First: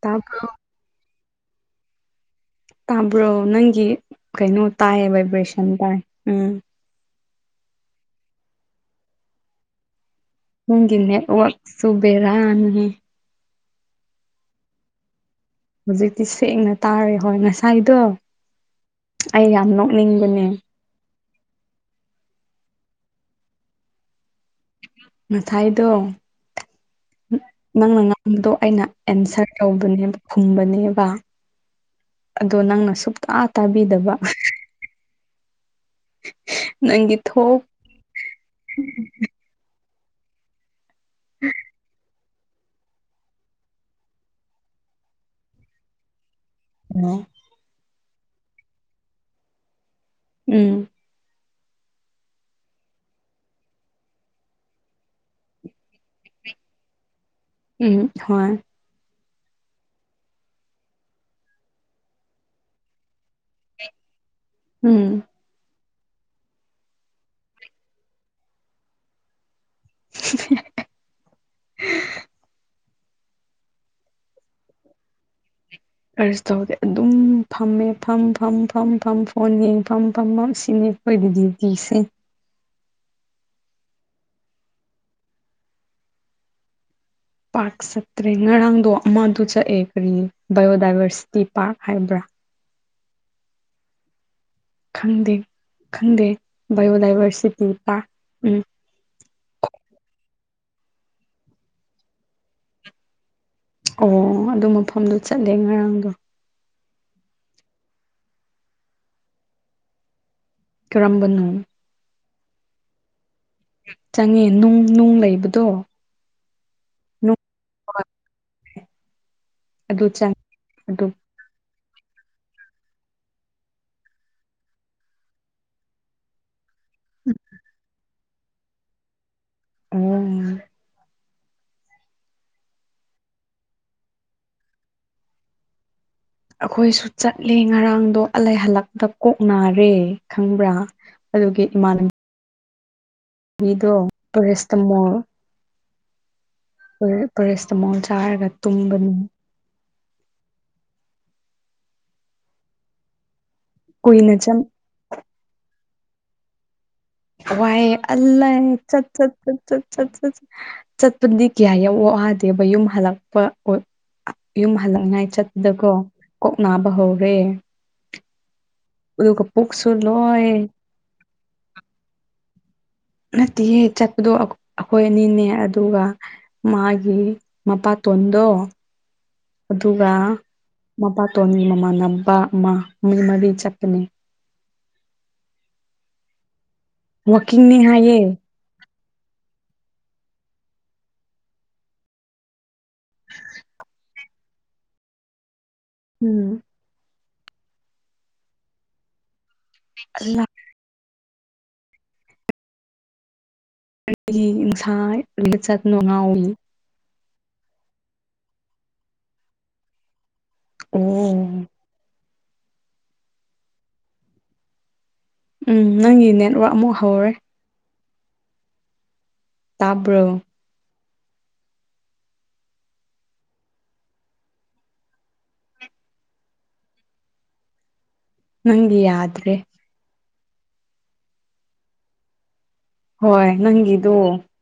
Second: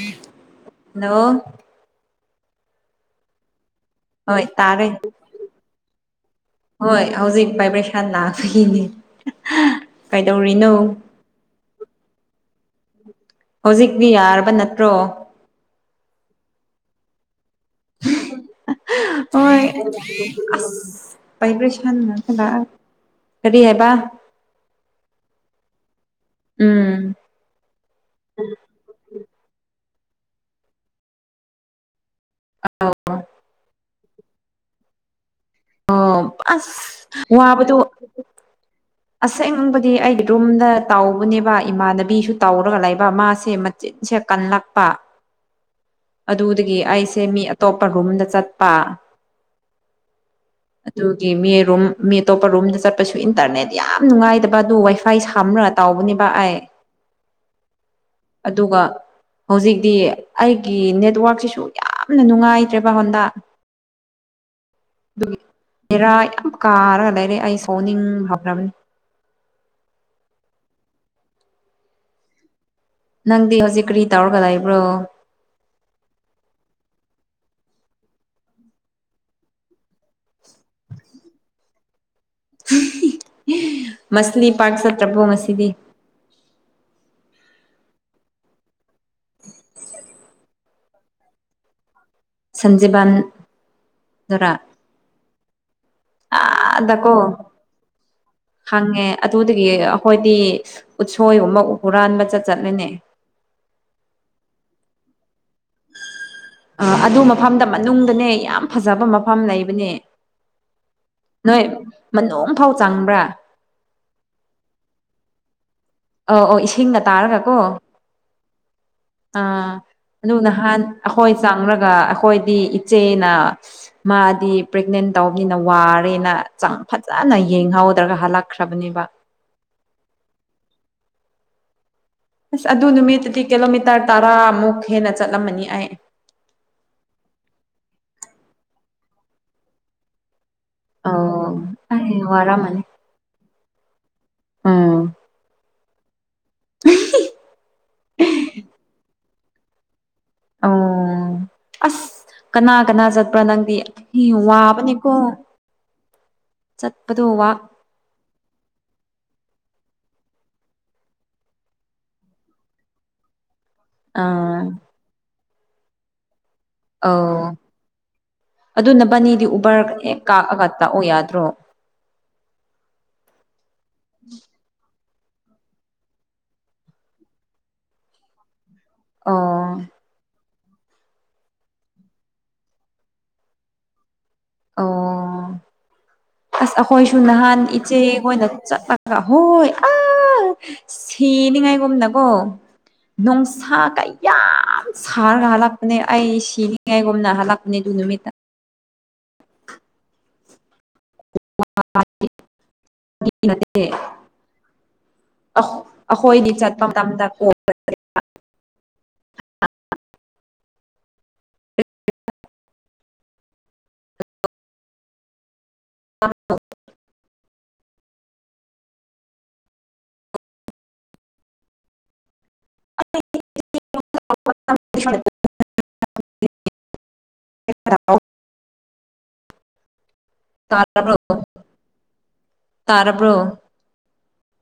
ꯇꯥꯕ꯭ꯔꯣ ꯇꯥꯕ꯭ꯔꯣ ꯅꯪꯒꯤ ꯍꯣꯏ ꯀꯩꯅꯣ ꯇꯥꯔꯦ ꯇꯥꯏ ꯚꯥꯏꯕ꯭ꯔꯦꯁꯟ ꯇꯥꯏ ꯎꯝ ꯍꯣꯏ ꯍꯧꯖꯤꯛ ꯚꯥꯏꯕ꯭ꯔꯦꯁꯟ ꯂꯥꯛꯄꯒꯤꯅꯦ ꯀꯩꯗꯧꯔꯤꯅꯤ ꯅꯪꯒꯤ ꯅꯦꯠꯋꯥꯛꯁꯨ ꯕꯦꯔꯥ ꯅꯦꯍꯦ ꯍꯧꯖꯤꯛꯇꯤ ꯌꯥꯔꯕ ꯅꯠꯇ꯭ꯔꯣ ꯍꯧꯖꯤꯛꯇꯤ ꯁꯦꯡꯅ ꯇꯥꯔꯦ ꯍꯣꯏ ꯉꯁ ꯍꯣꯏ ꯅꯣꯛꯅꯤꯡꯕꯅꯦ ꯑꯁ ꯚꯥꯏꯕ꯭ꯔꯦꯁꯟ ꯉꯛꯇ ꯂꯥꯛ ꯀꯔꯤ ꯍꯥꯏꯕ ꯉꯊꯥꯏꯗꯣ ꯎꯝ ꯅꯪꯅ ꯉꯥꯡꯕꯗꯣ ꯑꯩꯅ ꯑꯦꯟꯁꯔ ꯇꯧꯕꯅꯦꯕ ꯈꯨꯝꯕꯅꯦꯕ ꯑꯗꯣ ꯅꯪꯅ ꯁꯨꯡꯛꯇ ꯇꯥꯕꯤꯗꯕ ꯑꯣ ꯑꯁ ꯅꯪꯒꯤ ꯊꯣꯛ ꯋꯥꯕꯗꯨ [inaudible] ꯑꯁꯦꯡꯕꯗꯤ ꯑꯩꯗꯤ ꯔꯨꯝꯗ ꯇꯥꯎꯕꯅꯦꯕ ꯏꯃꯥꯟꯅꯕꯤꯁꯨ ꯇꯧꯔꯒ ꯂꯩꯕ ꯃꯥꯁꯦ ꯃꯆꯤꯟꯁꯦ ꯀꯜꯂꯛꯄ ꯑꯗꯨꯗꯒꯤ ꯑꯩꯁꯦ ꯃꯤ ꯑꯇꯣꯞꯄ ꯔꯨꯝꯗ ꯆꯠꯄ ꯎꯝ ꯑꯗꯨꯒꯤ ꯃꯤ ꯔꯨꯝ ꯃꯤ ꯑꯇꯣꯞꯄ ꯔꯨꯝꯗ ꯆꯠꯄꯁꯨ ꯏꯟꯇꯔꯅꯦꯠ ꯌꯥꯝ ꯅꯨꯡꯉꯥꯏꯗꯕ ꯑꯗꯨ ꯋꯥꯏꯐꯥꯏ ꯁꯝ꯭ꯔ ꯇꯥꯎꯕꯅꯦꯕ ꯑꯩꯥꯏ ꯎꯝ ꯍꯣꯏ ꯑꯗꯨꯒ ꯍꯧꯖꯤꯛꯇꯤ ꯑꯩꯒꯤ ꯅꯦꯠꯋꯥꯛꯛꯁꯤꯁꯨ ꯌꯥꯝꯅ ꯅꯨꯡꯉꯥꯏꯇ꯭ꯔꯦ ꯍꯣꯟꯗ ꯎꯝ ꯑꯗꯨꯒꯤ ꯕꯦꯔꯥ ꯌꯥꯝ ꯀꯥꯔꯒ ꯂꯩꯔꯦ ꯑꯩ ꯁꯣꯛꯅꯤꯡ ꯐꯞꯕꯅꯤ [unintelligible] ꯅꯪꯗꯤ ꯍꯧꯖꯤꯛ ꯀꯔꯤ ꯇꯧꯔꯒ ꯂꯩꯕ꯭ꯔꯣ꯫ ꯀꯔꯁꯨ ꯇꯧꯗꯦ ꯑꯗꯨꯝ ꯐꯝꯃꯦ ꯐꯝ ꯐꯝ ꯐꯝ ꯐꯝ ꯐꯣꯟ ꯌꯦꯡ ꯐꯝ ꯐꯝ ꯐꯝ ꯁꯤꯅꯤ ꯑꯩꯈꯣꯏꯒꯤ ꯗꯤꯇꯤꯁꯦ ꯃꯁꯂꯤ ꯄꯥꯛ ꯆꯠꯇ꯭ꯔꯕꯣ ꯉꯁꯤꯗꯤ꯫ ꯄꯥꯔꯛ ꯆꯠꯇ꯭ꯔꯦ ꯉꯔꯥꯡꯗꯣ ꯑꯃꯗ ꯆꯠꯑꯦ ꯀꯔꯤ ꯕꯥꯏꯑꯣꯗꯥꯏꯚꯔꯁꯤꯇꯤ ꯄꯥꯔꯛ ꯍꯥꯏꯕ꯭ꯔꯥ꯫ ꯁꯟꯖꯤꯕꯥꯟ ꯗꯨꯔꯥ ꯈꯪꯗꯦ ꯈꯪꯗꯦ ꯑꯥꯗꯀꯣ ꯕꯥꯏꯑꯣꯗꯥꯏꯚꯔꯁꯤꯇꯤ ꯄꯥꯛ ꯎꯝ ꯍꯪꯉꯦ ꯑꯗꯨꯗꯒꯤ ꯑꯩꯈꯣꯏꯗꯤ ꯎꯠꯁꯣꯏꯒꯨꯝꯕ ꯍꯨꯔꯥꯟꯕ ꯆꯠ ꯆꯠꯂꯦꯅꯦ ꯑꯣ ꯑꯗꯨ ꯃꯐꯝꯗꯣ ꯆꯠꯂꯦ ꯉꯔꯥꯡꯗꯣ ꯑ ꯑꯗꯨ ꯃꯐꯝꯗ ꯃꯅꯨꯡꯗꯅꯦ ꯌꯥꯝ ꯐꯖꯕ ꯃꯐꯝ ꯂꯩꯕꯅꯦ ꯀꯔꯝꯕꯅꯣ ꯅꯣꯏ ꯃꯅꯨꯡ ꯐꯥꯎ ꯆꯪꯕ꯭ꯔꯥ ꯆꯪꯉꯦ ꯅꯨꯡ ꯅꯨꯡ ꯂꯩꯕꯗꯣ ꯑꯣ ꯑꯣ ꯏꯁꯤꯡꯒ ꯇꯥꯔꯒ ꯅꯨꯡ ꯀꯣ ꯍꯣꯏ ꯑ ꯑꯗꯨ ꯆꯪꯉꯦ ꯅꯍꯥꯟ ꯑꯗꯨ ꯑꯩꯈꯣꯏ ꯆꯪꯪꯂꯒ ꯑꯩꯈꯣꯏꯗꯤ ꯏꯆꯦꯅ ꯃꯥꯗꯤ ꯄ꯭ꯔꯦꯒꯅꯦꯟ ꯇꯧꯕꯅꯤꯅ ꯋꯥꯔꯦꯅ ꯍꯛꯆꯥꯡ ꯐꯖꯅ ꯌꯦꯡꯍꯧꯗ꯭ꯔꯒ ꯍꯜꯂꯛꯈ꯭ꯔꯕꯅꯦꯕ ꯑꯣ ꯑꯁ ꯑꯗꯨ ꯅꯨꯃꯤꯠꯇꯨꯗꯤ ꯀꯤꯂꯣꯃꯤꯇꯔ ꯇꯔꯥꯃꯨꯛ ꯍꯦꯟꯅ ꯆꯠꯂꯝꯃꯅꯤ ꯑꯩ ꯑꯩꯈꯣꯏꯁꯨ ꯆꯠꯂꯦ ꯉꯔꯥꯡꯗꯣ ꯑꯂꯩ ꯍꯜꯂꯛꯄꯗ ꯀꯣꯛ ꯅꯔꯦ ꯈꯪꯕ꯭ꯔꯥ ꯑꯣ ꯑꯗꯨꯒꯤ ꯑꯦ ꯋꯥꯔꯝꯃꯅꯤ ꯒꯤꯗꯣ ꯄꯦꯔ ꯎꯝ ꯁꯤꯇꯃꯣꯟ ꯄꯔꯦꯁꯤꯇꯃꯣꯜ ꯆꯥꯔꯒ ꯇꯨꯝꯕꯅꯤ ꯑꯣ ꯑꯁ ꯀꯅꯥ ꯀꯅꯥ ꯆꯠꯄ꯭ꯔꯥ ꯅꯪ ꯊꯤ ꯀꯨꯏꯅ ꯆꯪ ꯋꯥꯕꯅꯤꯀꯣ ꯆꯠꯄꯗꯣ ꯋꯥ ꯋꯥꯏꯌꯦ ꯑꯜꯂꯥꯢ ꯆꯠ ꯆꯠ ꯆꯠ ꯆꯠ ꯆꯠ ꯆꯠꯠ ꯆꯠꯄꯗꯤ ꯀꯌꯥ ꯋꯥꯗꯦꯕ ꯌꯨꯝ ꯍꯜꯂꯛ ꯑꯥ ꯌꯨꯝ ꯍꯜꯂꯛꯅꯤꯉꯥꯏ ꯆꯠꯄꯗꯀꯣ ꯀꯣꯛ ꯅꯥꯕ ꯑꯧ ꯍꯧꯔꯦ ꯑꯗꯨ ꯑꯗꯨꯒ ꯅꯕꯅꯤꯗꯤ ꯎꯕꯔ ꯄꯨꯛꯁꯨ ꯍꯦꯛ ꯀꯥꯛꯑꯒ ꯂꯣꯏ ꯂꯥꯛꯑꯣ ꯌꯥꯗ꯭ꯔꯣ ꯅꯠꯇꯦꯌꯦ ꯆꯠꯕꯗꯣ ꯍꯣꯏ ꯑꯅꯤꯅꯦ ꯑꯗꯨꯒ ꯃꯥꯒꯤ ꯃꯄꯥꯇꯣꯟꯗꯣ ꯑꯣ ꯑꯗꯨꯒ ꯃꯄꯥꯇꯣꯟꯒꯤ ꯃꯃꯥꯟꯅꯕ ꯑꯃ ꯃꯤ ꯃꯔꯤ ꯆꯠꯄꯅꯦ ꯑꯣ ꯑꯁ ꯑꯩꯈꯣꯏꯁꯨ ꯅꯍꯥꯟ ꯋꯥꯛꯀꯤꯡꯅꯦ ꯍꯥꯏꯌꯦ ꯏꯆꯦꯈꯣꯏꯅ ꯆꯠꯄꯒ ꯍꯣꯏ ꯑꯥ ꯁꯤꯅꯤꯉꯥꯏꯒꯨꯝꯅꯀꯣ ꯅꯨꯡꯁꯥ ꯀꯌꯥꯝ ꯁꯥꯔꯒ ꯍꯥꯜꯂꯛꯄꯅꯦ ꯑꯩ ꯎꯝ ꯁꯤ ꯍꯥꯢꯒꯨꯝꯅ ꯍꯥꯥꯜꯂꯛꯄꯅꯦ ꯑꯗꯨꯢ ꯅꯨꯃꯤꯠꯇ ꯑꯂꯥ [unintelligible] ꯅꯠꯇꯦ ꯅꯨꯡꯁꯥ ꯆꯠꯅꯣ ꯉꯥꯎꯏ ꯑꯩꯈꯣꯏꯗꯤ ꯆꯠꯄ ꯃꯇꯝꯗ ꯀꯣ ꯑꯣ ꯎꯝ ꯅꯪꯒꯤ ꯅꯦꯠꯋꯥꯛ ꯑꯃꯨꯛ ꯍꯧꯔꯦ ꯇꯥꯕ꯭ꯔꯣ [unintelligible] ꯔꯑꯣ ꯅꯪ ꯌꯥꯗ꯭ꯔꯦ ꯇ ꯍꯣꯏ ꯅꯪꯒꯤꯗꯣ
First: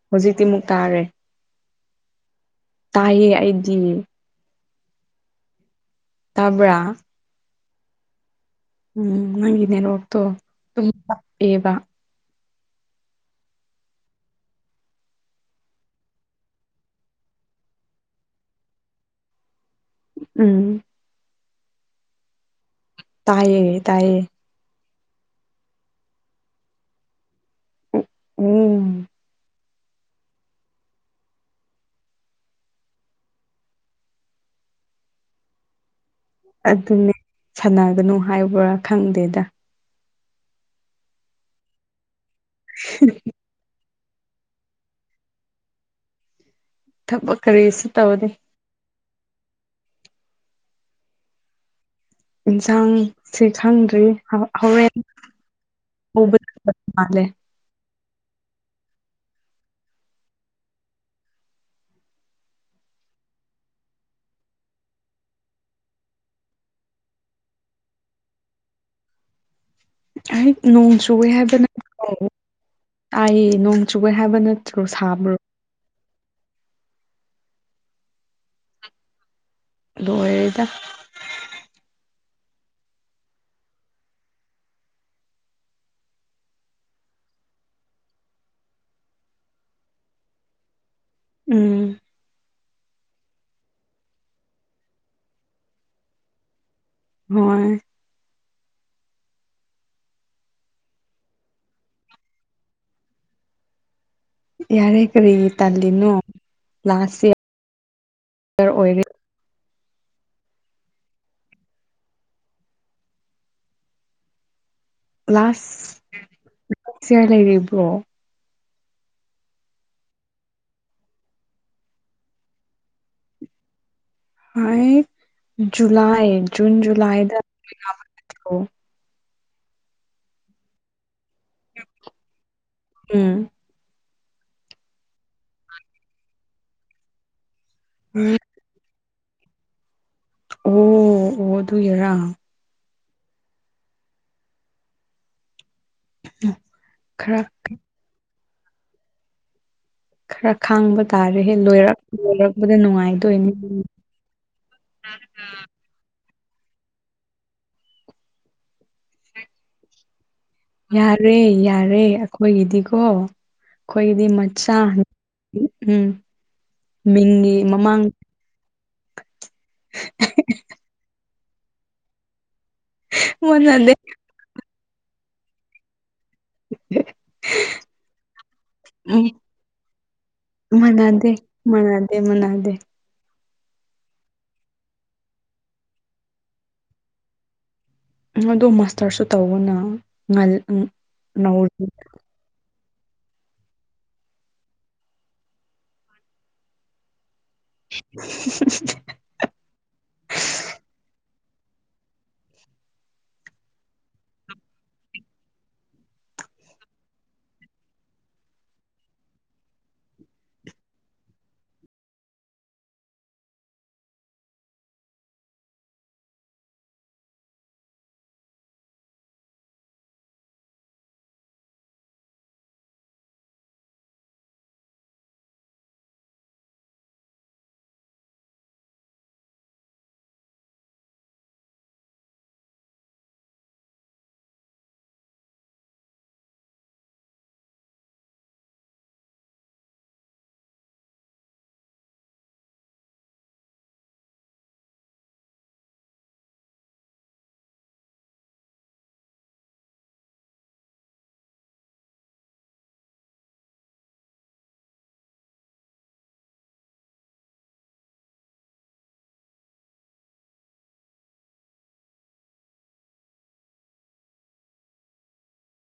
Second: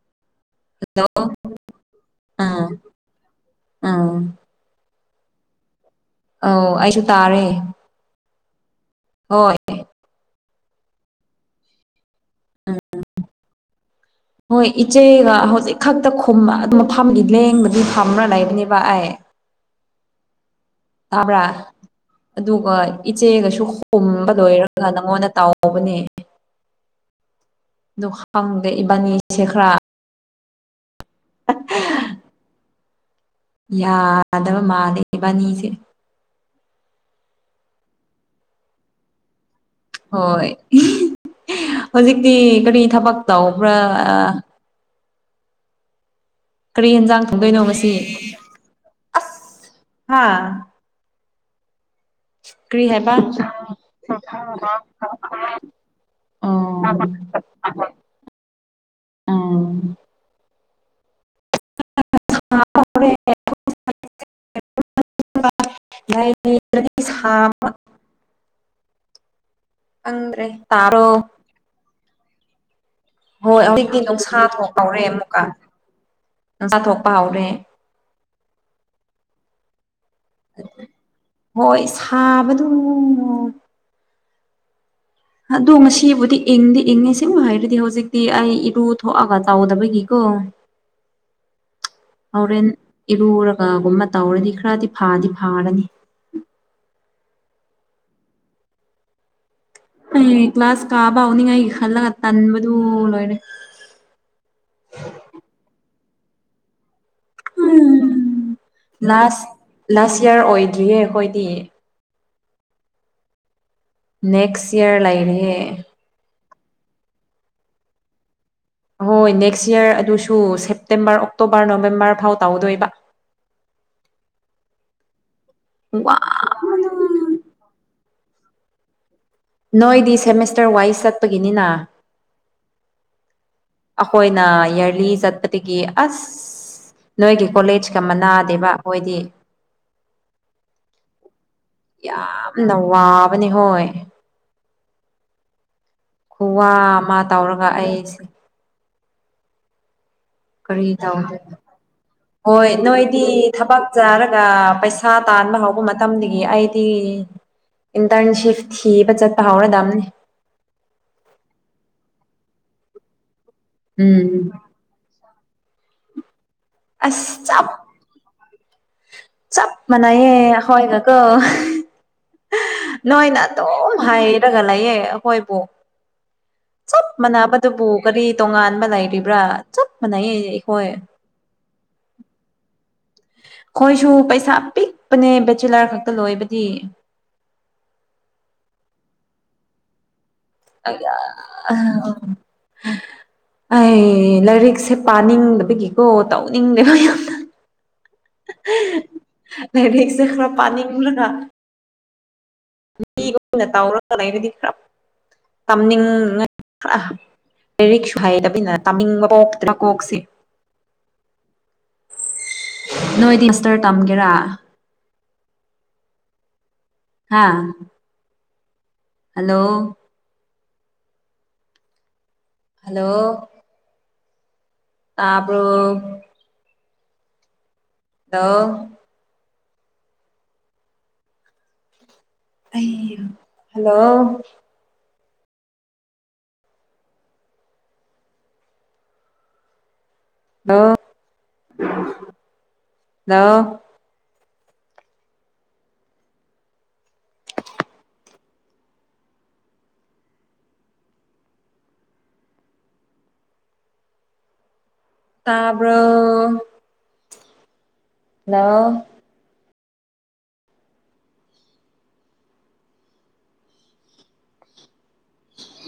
ꯍꯧꯖꯤꯛꯇꯤꯃꯨꯛ ꯇꯥꯔꯦ ꯍꯜꯂꯣ ꯑꯥ ꯇꯥꯏꯌꯦ ꯑꯩꯗꯤ ꯑꯥ ꯑ ꯇꯥꯕ꯭ꯔꯥ ꯑꯩꯁꯨ ꯇꯥꯔꯦ ꯎꯝ ꯅꯪ ꯍꯣꯏ ꯏ ꯅꯦꯠ ꯋꯥꯥꯛ ꯇꯣꯦꯕ ꯍꯣꯏ ꯏꯆꯦꯒ ꯍꯧꯖꯤꯛ ꯈꯛꯇ ꯈꯨꯝ ꯑꯗꯨ ꯃꯐꯝꯒꯤ ꯂꯦꯡꯕꯗꯤ ꯐꯝꯕ꯭ꯔꯥ ꯂꯩꯕꯅꯦꯕ ꯑꯩ ꯎꯝ ꯇꯥꯕ꯭ꯔꯥ ꯑꯗꯨꯒ ꯏꯆꯦꯒꯁꯨ ꯇꯥꯏꯌꯦ ꯇꯥꯏꯌꯦ ꯍꯣꯝꯕ ꯂꯣꯏꯔ ꯑꯗꯨꯒ ꯅꯪꯉꯣꯟꯗ ꯇꯥꯎꯧꯕꯅꯦ ꯅꯍꯥꯡꯗ ꯎꯝ ꯏꯕꯥꯅꯤ ꯁꯦ ꯈꯔ [unintelligible] ꯌꯥꯗꯕ ꯃꯥꯜꯂꯦ ꯏꯕꯥꯅꯤꯁꯦ ꯑꯗꯨꯅꯦ ꯁꯥꯟꯅꯒꯅꯨ ꯍꯥꯏꯕ꯭ꯔꯥ ꯈꯪꯗꯦꯗ ꯍꯣꯏ ꯍꯧꯖꯤꯛꯇꯤ ꯀꯔꯤ ꯊꯕꯛ ꯇꯧꯕ꯭ꯔꯥ ꯀꯔꯤ ꯌꯦꯟꯖꯥꯡ ꯊꯕꯛ ꯊꯣꯡꯗꯣꯏꯅꯣ ꯀꯔꯤꯁꯨ ꯉꯁꯤ ꯇꯧꯗꯦ ꯑꯁ ꯍꯥ ꯀ꯭ꯔꯤ ꯍꯥꯏꯕ ꯌꯦꯟꯁꯥꯡꯁꯦ ꯈꯪꯗ꯭ꯔꯤ ꯍꯣꯔꯦꯟ ꯎꯕ ꯃꯥꯦ ꯑꯥ ꯍꯦ ꯕ ꯈꯪꯗ꯭ꯔꯦ ꯑꯩ ꯅꯣꯡ ꯇꯥꯔꯣ ꯆꯨꯨꯔꯦ ꯍꯥꯏꯗꯅ ꯍꯣꯏ ꯍꯧꯖꯤꯛꯇꯤ ꯅꯨꯡꯁꯥ ꯊꯣꯛꯄ ꯅꯠꯇ꯭ꯔꯣ ꯍꯧꯔꯦ ꯁꯥꯕ꯭ꯔꯣ ꯑꯃꯨꯛꯀ ꯅꯨꯡꯁꯥ ꯊꯣꯛꯄ ꯍꯧꯔꯦ ꯂꯗ ꯍꯣꯏ ꯁꯥꯕꯗꯨ ꯑꯗꯣ ꯉꯁꯤꯕꯨꯗꯤ ꯏꯪꯗꯤ ꯏꯪꯉꯤ ꯁꯤꯕꯨ ꯍꯥꯏꯔꯗꯤ ꯍꯧꯖꯤꯛꯇꯤ ꯑꯩ ꯏꯔꯨ ꯊꯣꯛꯑꯒ ꯆꯥꯎꯗꯕꯒꯤꯀꯣ [unintelligible] ꯎꯝ ꯍꯣꯔꯦꯟ ꯏꯔꯨꯔꯒꯒꯨꯝꯕ ꯇꯧꯔꯗꯤ ꯈꯔꯗꯤ ꯐꯥꯗꯤ ꯐꯥꯔꯅꯤ ꯍꯣꯏ ꯑꯩ ꯀ꯭ꯂꯥꯁ ꯀꯥꯕ ꯍꯧꯥꯎꯅꯤꯡꯉꯥꯏꯒꯤ ꯈꯜꯂꯒ ꯇꯟꯕꯗꯨ ꯂꯣꯏꯔꯦ ꯌꯥꯔꯦ ꯀ꯭ꯔꯔꯤ ꯇ ꯂꯤꯅꯣ ꯂꯥꯁꯥꯁ ꯎꯝ ꯎ ꯂꯥꯁ ꯂꯥꯁ ꯏꯌꯥꯔ ꯑꯣꯏꯗ꯭ꯔꯤꯌꯦ ꯑꯩꯈꯣꯏꯗꯤ ꯅꯦꯛꯁ ꯏꯔ ꯂ ꯂꯩ ꯀ꯭ꯂꯥꯁ ꯆꯌꯥꯔ ꯂꯩꯔꯤꯕ꯭ꯔꯣ ꯑꯍꯣꯏ ꯅꯦꯛꯁ ꯌꯔ ꯑꯗꯨꯁꯨ ꯁꯦꯞꯇꯦꯝꯕꯔ ꯑꯣꯛꯇꯣꯕꯔ ꯅꯣꯕꯦꯝꯕꯔ ꯐꯥꯎ ꯇꯧꯗꯣꯏꯕ ꯍ ꯋꯥ ꯨꯂꯥꯏꯟ ꯨꯂꯥꯏꯗ ꯅꯣꯏꯗꯤ ꯁꯦꯃꯦꯁꯇꯔ ꯋꯥꯏꯁ ꯆꯠꯄꯒꯤꯅꯤꯅ ꯎꯝ ꯑꯩꯈꯣꯏꯅ ꯏꯔꯂꯤ ꯆꯠꯄꯗꯒꯤ ꯑꯁ ꯅꯣꯏꯒꯤ ꯀꯣꯂꯦꯖꯀ ꯃꯅꯥꯗꯦꯕ ꯍꯣꯏꯗꯤ ꯑꯣ ꯑꯣ ꯑꯗꯨꯒꯤꯔꯥ ꯌꯥꯝ ꯅꯋꯥꯕꯅꯦ ꯍꯣꯏ ꯈꯨꯋꯥ ꯑꯃ ꯈꯔ ꯇꯧꯔꯒ ꯑꯩꯁꯦ ꯈꯔ ꯀꯔꯤ ꯈꯥꯡꯕ ꯇꯗꯦ ꯇꯥꯔꯦꯍꯦ ꯂꯣꯏꯔꯛ ꯍꯣꯏ ꯂꯣꯏꯔꯛꯄꯗ ꯅꯣꯏꯗꯤ ꯅꯨꯡꯉꯥꯏꯗꯣꯏꯅꯤ ꯊꯕꯛ ꯆꯥꯔꯒ ꯄꯩꯁꯥ ꯊꯥ ꯇꯥꯟꯕ ꯍꯧꯕ ꯃꯇꯝꯗꯒꯤ ꯑꯩꯗꯤ ꯏꯟꯇꯔꯟꯁꯤꯞ ꯊꯤꯕ ꯆꯠꯄ ꯍꯧꯔꯗꯕꯅꯤ ꯌꯥꯔꯦ ꯌꯥꯔꯦ ꯑꯩꯈꯣꯏꯒꯤꯗꯤꯀꯣ ꯑꯩꯈꯣꯏꯒꯤꯗꯤ ꯎꯝ ꯃꯆꯥ ꯎꯝ ꯑꯁ ꯃꯤꯡꯒꯤ ꯆꯞ ꯃꯃꯥꯡ ꯃꯅꯥꯏꯌꯦ ꯍꯣꯏꯒ ꯀꯣ ꯅꯣꯏꯅ ꯑꯗꯨꯝ ꯃꯥꯟꯅꯗꯦ ꯍꯥꯏ ꯒ ꯂꯩꯌꯦ ꯍꯈꯣꯏꯕꯣ ꯆꯞ ꯃꯥꯟꯅꯕꯗꯨꯕꯨ ꯀꯔꯤ ꯇꯣꯉꯥꯟꯕ ꯎꯝ ꯂꯩꯔꯤꯕ꯭ꯔꯥ ꯆꯞ ꯃꯥꯟꯅꯩ ꯑꯩꯈꯣꯏ ꯃꯅꯥꯗꯦ ꯃꯅꯥꯗꯦ ꯑꯩꯈꯣꯏꯁꯨ ꯄꯩꯁꯥ ꯄꯤꯛꯄꯅꯦ ꯕꯦꯆꯤꯂꯔ ꯈꯛꯇ ꯂꯣꯏꯕꯗꯤ ꯑꯗꯣ ꯃꯥꯁꯇꯔꯁꯨ ꯇꯧꯕꯅ ꯉ ꯑ ꯑ ꯑꯩ ꯂꯥꯏꯔꯤꯛꯁꯦ ꯄꯥꯅꯤꯡꯗꯕꯒꯤꯀꯣ ꯇꯧꯅꯤꯡꯗꯦꯕ ꯌꯥꯝ ꯎ ꯁꯈ ꯄꯅꯤꯒꯂꯅ ꯃꯤꯒ ꯑꯣꯏꯅ ꯇꯥꯎꯔ ꯂꯩꯕꯗꯤ ꯈꯔ ꯇꯝꯅꯤꯡꯉ ꯈꯔ ꯔꯤ ꯍꯥꯏꯗ ꯇ ꯀꯁꯦ ꯅꯣꯏꯗꯤ ꯏꯁꯇꯔ ꯇꯝꯒꯦꯔꯥ ꯍꯥꯥ ꯍꯜꯂꯣ ꯍꯜꯂꯣ ꯇꯄꯣ ꯑ ꯑ ꯍꯜꯂꯣ ꯍ ꯂ ꯇꯥꯕ꯭ꯔꯣ ꯍꯦꯜꯂꯣ [unintelligible]